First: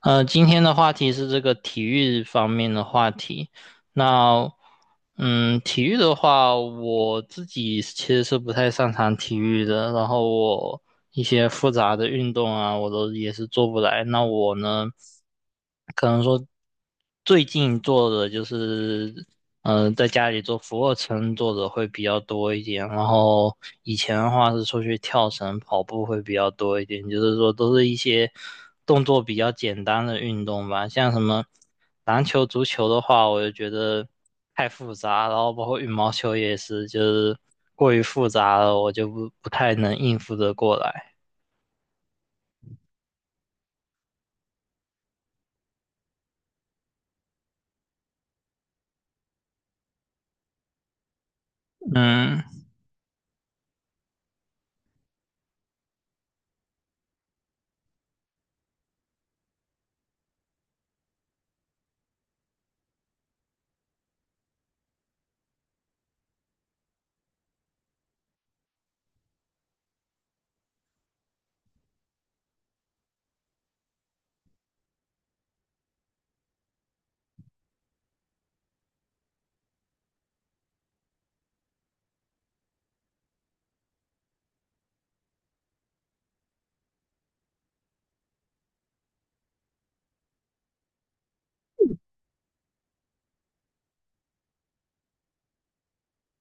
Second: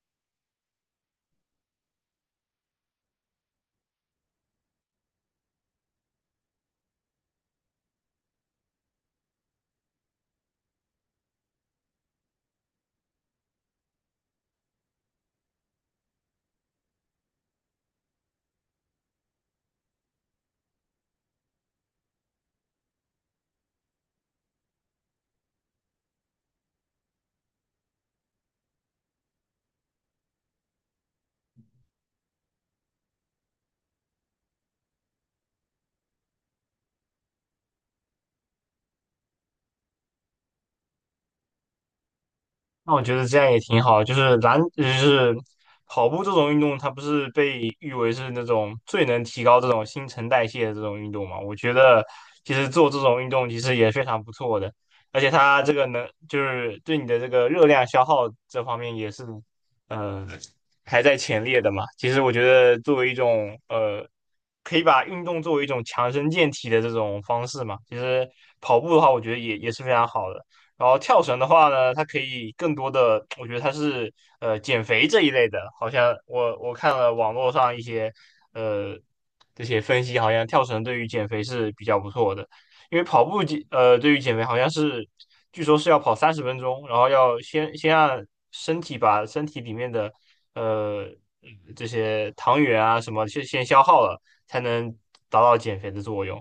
今天的话题是这个体育方面的话题。那。体育的话，我自己其实是不太擅长体育的，然后我一些复杂的运动啊，我都也是做不来。那我呢，可能说最近做的就是，在家里做俯卧撑做的会比较多一点，然后以前的话是出去跳绳、跑步会比较多一点，就是说都是一些动作比较简单的运动吧，像什么。篮球、足球的话，我就觉得太复杂，然后包括羽毛球也是，就是过于复杂了，我就不太能应付得过来。那我觉得这样也挺好，就是篮，就是跑步这种运动，它不是被誉为是那种最能提高这种新陈代谢的这种运动嘛？我觉得嗯其实做这种运动其实也非常不错的，而且它这个能就是对你的这个热量消耗这方面也是，呃，排在前列的嘛。其实我觉得作为一种可以把运动作为一种强身健体的这种方式嘛，其实跑步的话，我觉得也是非常好的。然后跳绳的话呢，它可以更多的，我觉得它是减肥这一类的，好像我看了网络上一些呃这些分析，好像跳绳对于减肥是比较不错的，因为跑步减呃对于减肥好像是据说是要跑30分钟，然后要先让身体把身体里面的呃这些糖原啊什么先消耗了，才能达到减肥的作用。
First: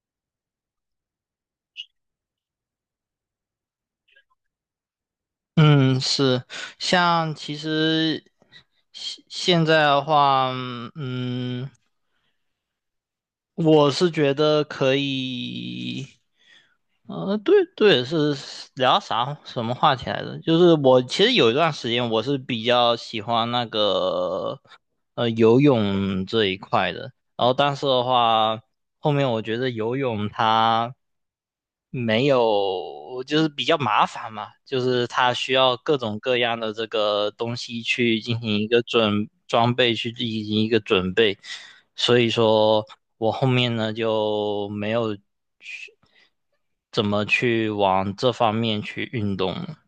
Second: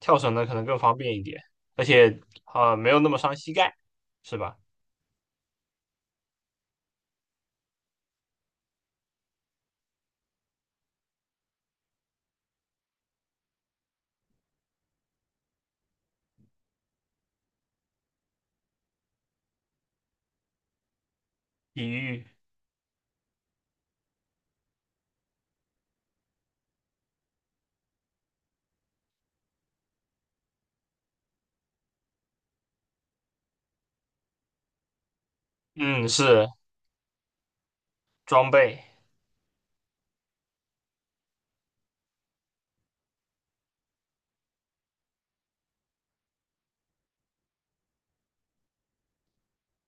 跳绳呢可能更方便一点。而且没有那么伤膝盖，是吧？嗯，是，像其实现在的话，嗯，我是觉得可以。对对，是聊什么话题来着？就是我其实有一段体时间我育，是比较喜欢那个游泳这一块的。然后，但是的话，后面我觉得游泳它没有，就是比较麻烦嘛，就是它需要各嗯，种各是样的这个东西去进装行一个备。准装备，去进行一个准备。所以说我后面呢就没有去怎么去往这方面去运动了。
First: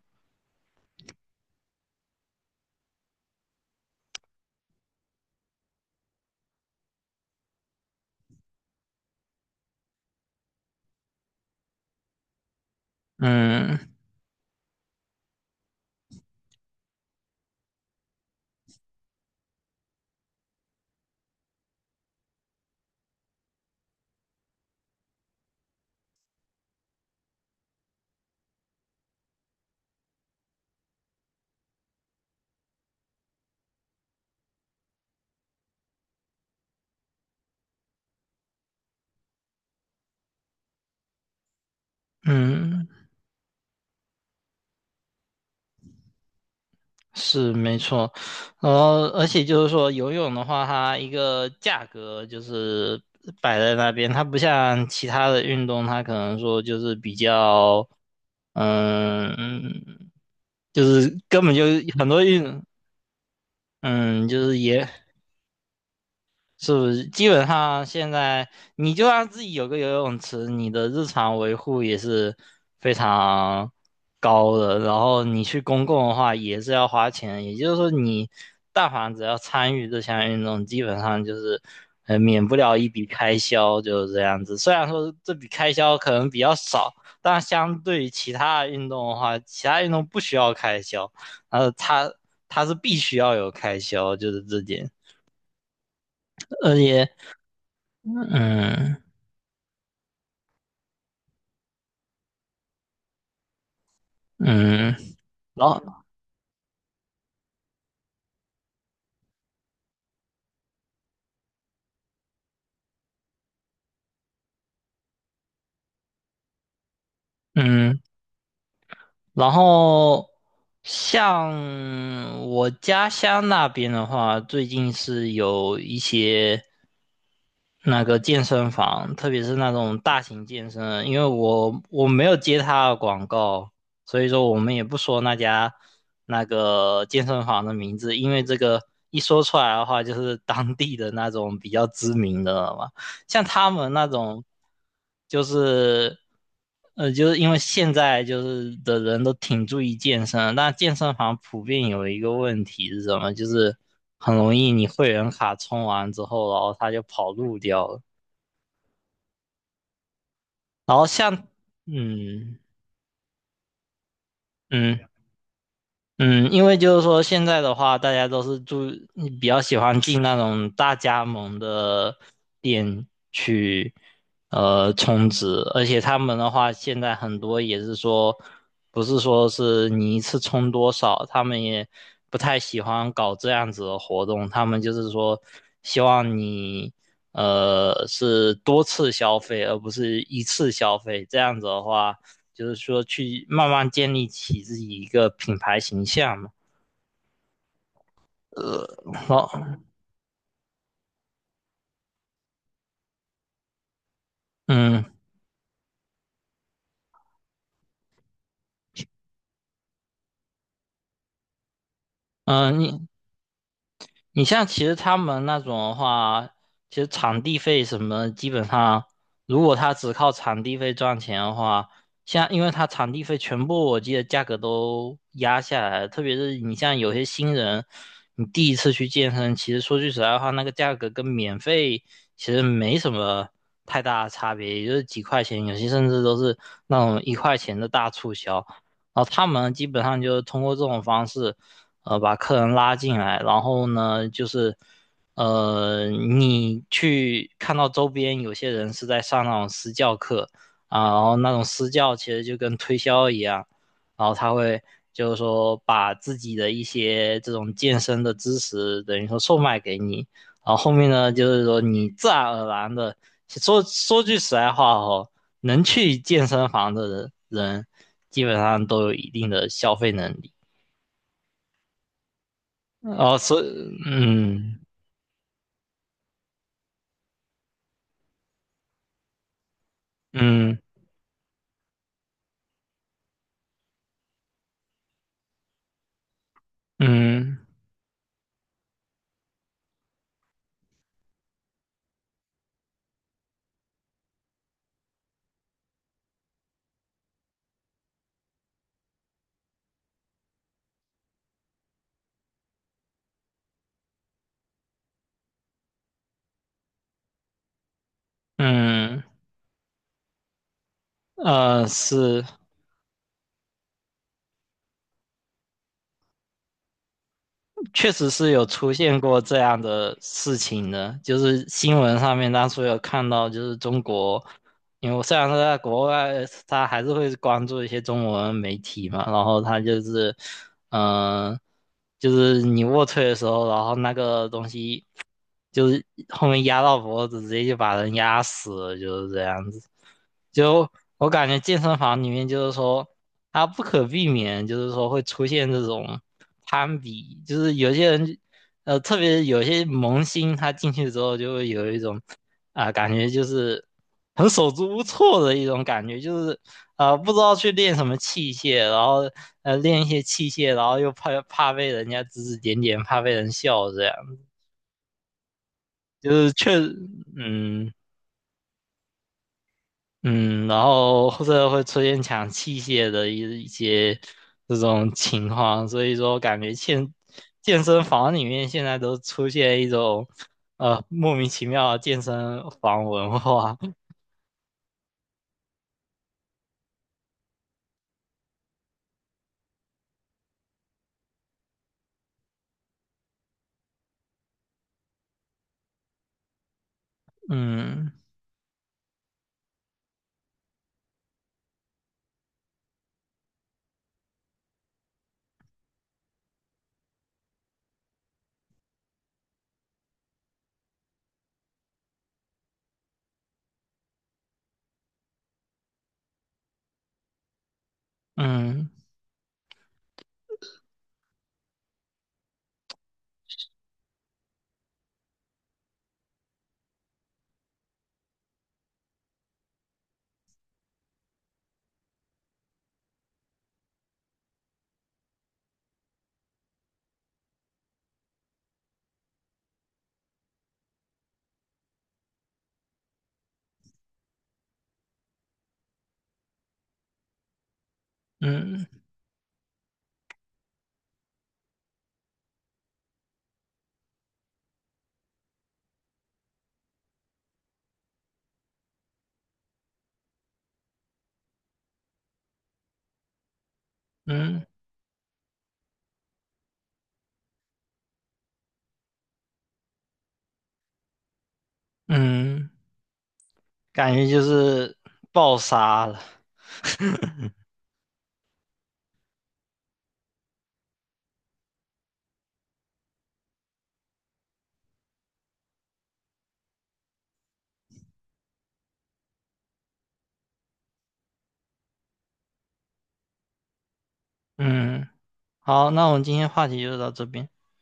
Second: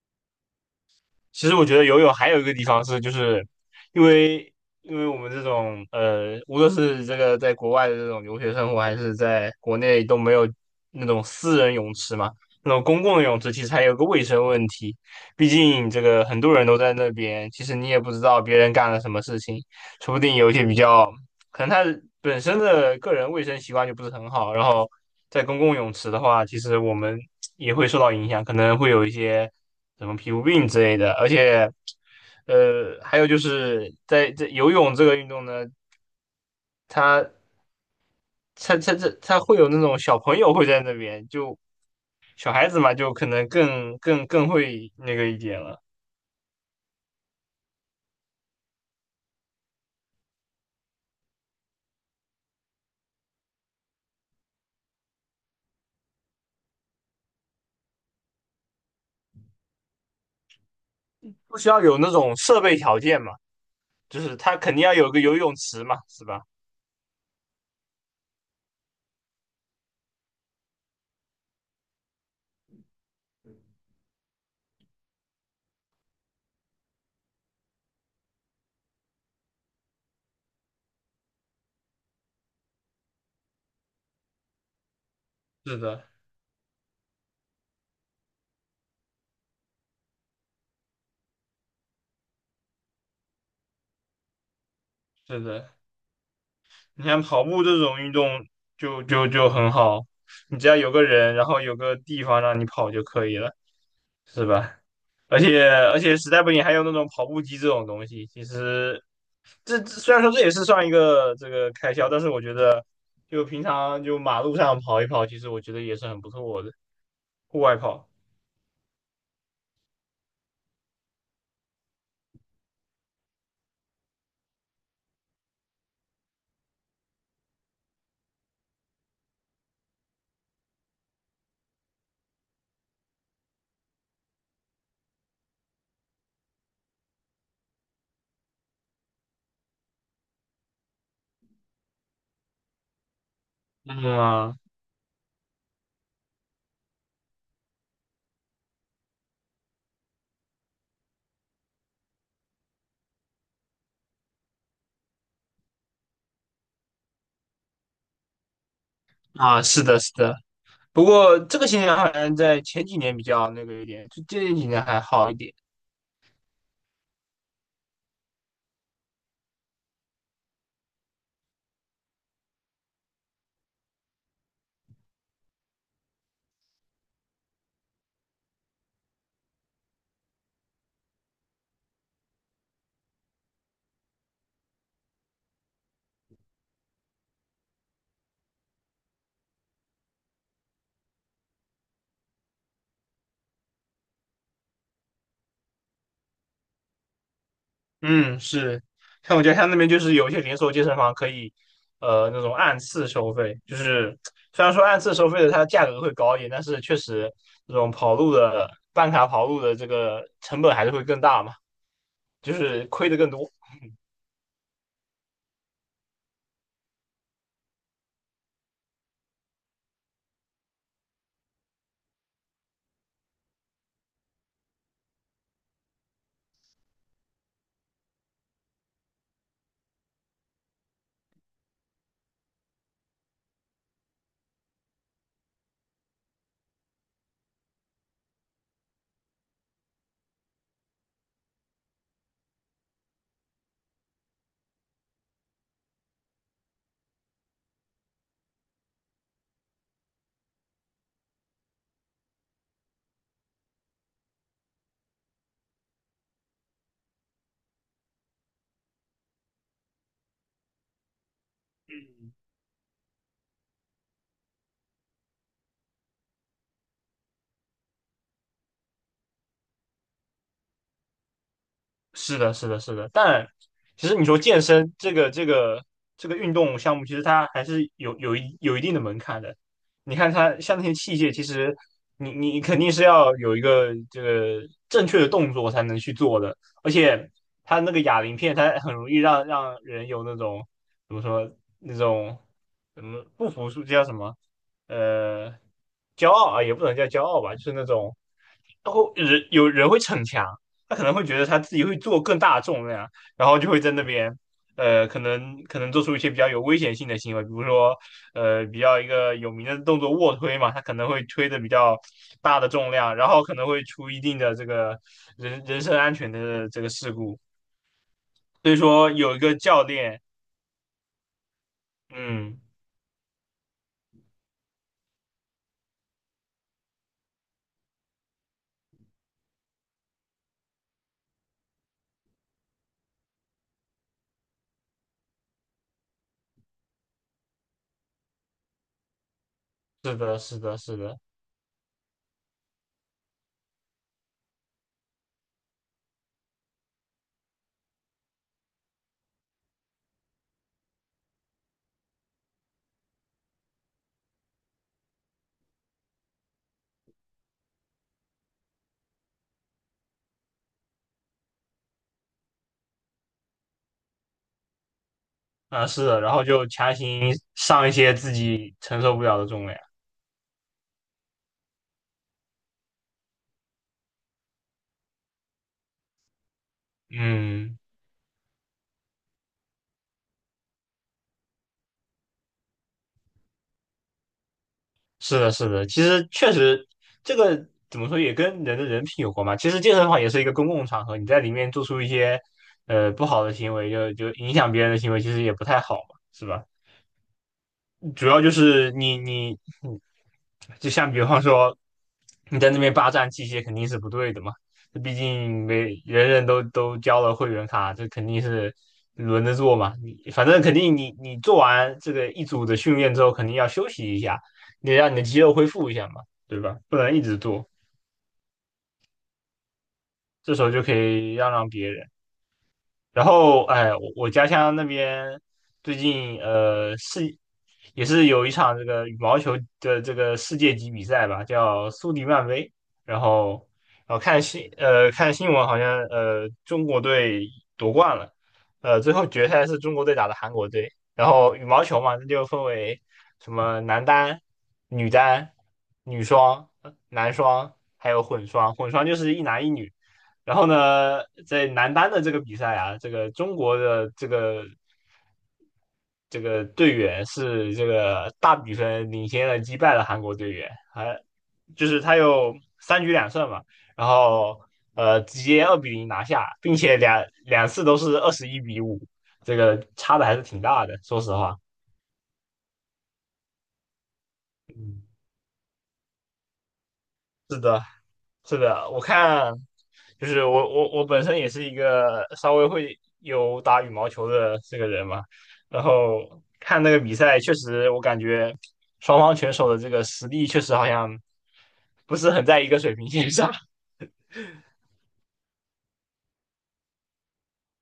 其实我觉得游泳还有一个地方是，就是因为因为我们这种无论是这个在国外的这种留学生活，还是在国内都没有那种私人泳池嘛，那种公共的泳池其实嗯还有个卫生问题。毕竟这个很多人都在那边，其实你也不知道别人干了什么事情，说不定有一些比较可能他本身的个人卫生习惯就不是很好，然后在公共泳池的话，其实我们也会受到影响，可能会有一些什么皮肤病之类的，而且，还有就是在游泳这个运动呢，它它会有那种小朋友会在那边，就小孩子嗯。嘛，就可能更会那个一点了，是没错，然后而且就是说游泳的话，它一个价格就是摆在那边，它不像其他的运动，它可能说就是比较，嗯，就是根本不就需要有很那多种设运，备条件嘛，就嗯，是就他是肯定也要有个游泳池嘛，是吧？是不是基本上现在你就让自己有个游泳池，你的日常维护也是非常高的。然后你去公共的话也是要花钱，也就是说你但凡只要参与这项运动，基本上就是免不了一笔开销，就是这样子。虽然说这笔开是销的，可能比较少，但相对于其他的运动的话，其他运动不需要开销，呃，它它是必须要有开销，就是这点。是的。而你且。看跑步这种运动嗯就很好，你只要有个人，然后有个地方让你跑就可以了，是吧？嗯。而且然后而且实在不行还有那种跑步机这种东西，其实这虽然说这也是算一个这个开销，但是我觉得就平常就马路上跑一跑，其实我觉得也是很不错的，户外嗯，跑。然后像我家乡那边的话，最近是有一些那个健身房，特别是那种大型健身，因为我没有接他的广告，所以说我们也不说那家那个健身房的名字，因为这个一说出来的话，就是当地的那种比较知名的了嘛。像他们嗯那种，啊，就是就是因为现在就是的人都挺注意健身，但健身房普遍有一个问题是什么？就是很容易你会员卡充完之后，然后他就跑路掉了。啊是的，是的。然不后像过这个现象好像嗯在前几年比较那个一点，就这几年嗯，还好一点。嗯，因为就是说现在的话，大家都是住，比较喜欢进那种大加盟的店去，充值，而且他们的话，现在很多也是说，不是说是你一次充多少，他们也不太喜欢搞这样子的活动，他们就是说，希望你，是多次消费，而不是一次消费，这样子的话。就是说去慢慢建立起自己一个品牌形象嘛。嗯，是，像我家得他那好，边就是有一些连锁健身房可以，那种按次收费，就是虽然说按嗯次收费的它价格会高一点，但是确实这种跑路的办卡跑路的这个成本还是会更大嘛，就嗯。呃是亏你的更多。你像其实他们那种的话，其实场地费什么的基本上如果他只靠场地费赚钱的话，像因为他场地费全部我记得价格都压下来了特别是你像有些新人，你第一次去健身，其实说句实在话，那个价格跟免费其实没什么太大的差别，也就是几块钱，有些甚至都是那种一块钱的大促销。然后他们基本上就是通过这种方式。把客人拉进来，然后呢，就是你去看到周边有些人是在上那种私教课啊，然后那种私教其实就跟推销一样，然后他会就是说把自己的一些这种健身的知识等于说售卖给你，然后后面呢，就是说你自然而然的说句实在话哦，能去健身房的人基本上都有一定的消费能力。是的，是的，是的，哦，但所以，其实你说健嗯身这个运动项目，其实它还是有一定的门槛的。你看它像嗯那些器械，其实你肯定是要有一个这个正确的动作才能去做的，而且嗯它那个哑铃片，它很容易让人有那种怎么说那种怎么不服输，叫什么呃骄傲啊，也不能叫骄傲吧，就是那种然后人有人会逞强。他可能会觉得他自己会做更大的重量，然后就会在那边，可能做出一些比较有危险性的行为，比如说，比较一嗯，个有名的动作卧推嘛，他可能会推的比较是，大的重量，然后可能会出一定的这个人身安全的这个事故。确实是有所以出说，现有一过个这样教的练，事情的，就是新闻上面嗯，当初有看到，就是中国，因为我虽然说在国外，他还是会关注一些中文媒体嘛，然后他就是，嗯、就是你卧推的时候，然后那个东西。就是后面压到脖子，直接就把人压死了，就是这样子。是的，是的，就是的，我感觉健身房里面就是说，他不可避免，就是说会出现这种攀比，就是有些人，特别有些萌新，他进去之后就会有一种，啊，感觉就是很手足无措的一种感觉，就是啊，不知道去练什么器械，然后练一些器械，然后又怕被人家指指点点，怕被人笑这样。啊，是的，就然后是就确，强行上嗯一些自己承受不了的重量，嗯，然后或者会出现抢器械的一些这种情况，所以说感觉健嗯。健身房里面现在都出现一种莫名其妙的健身房文化，是的，是的，其实确实，这个怎么说也跟人的人品有关嘛。其实健身房也是一个公共场合，你在里面做出一些不好的行为，就影响别人的行为，其实也不太好嘛，是吧？嗯主要就是你就像比方说你在那边霸占器械肯定是不对的嘛，毕竟每人都交了会员卡，这肯定是轮着做嘛。你反正肯定你做完这个一组的训练之后，肯定要休息一下，你让你的肌肉恢复一下嘛，对吧？不能一直做，嗯这时候就可以让别人。然后，哎，我家乡那边最近也是有一场这个羽毛球的这个世界级比赛吧，叫苏迪曼杯。然后，看新闻，好像中国队夺冠了，呃最后决赛是中国队打的韩国队。然后羽毛球嘛，那就分为什么男单、女单、女双、男双，还有混双。混嗯双就是一男一女。然后呢，在男单的这个比赛啊，这个中国的这个队员是这个大比分领先了击败了韩国队员，还就是他有3局2胜嘛，然后嗯直接2-0拿下，并且两次都是21-5，这个差的还是挺大的，说实话。嗯，感觉就是嗯，爆杀了，是的，是的，我看就是我本身也是一个稍微会有打羽毛球的这个人嘛，然后看那个比赛，确实我感觉双方选手的这个实力确实好像不是很在一个水平线上。嗯，好，那我们今天话题就到这边。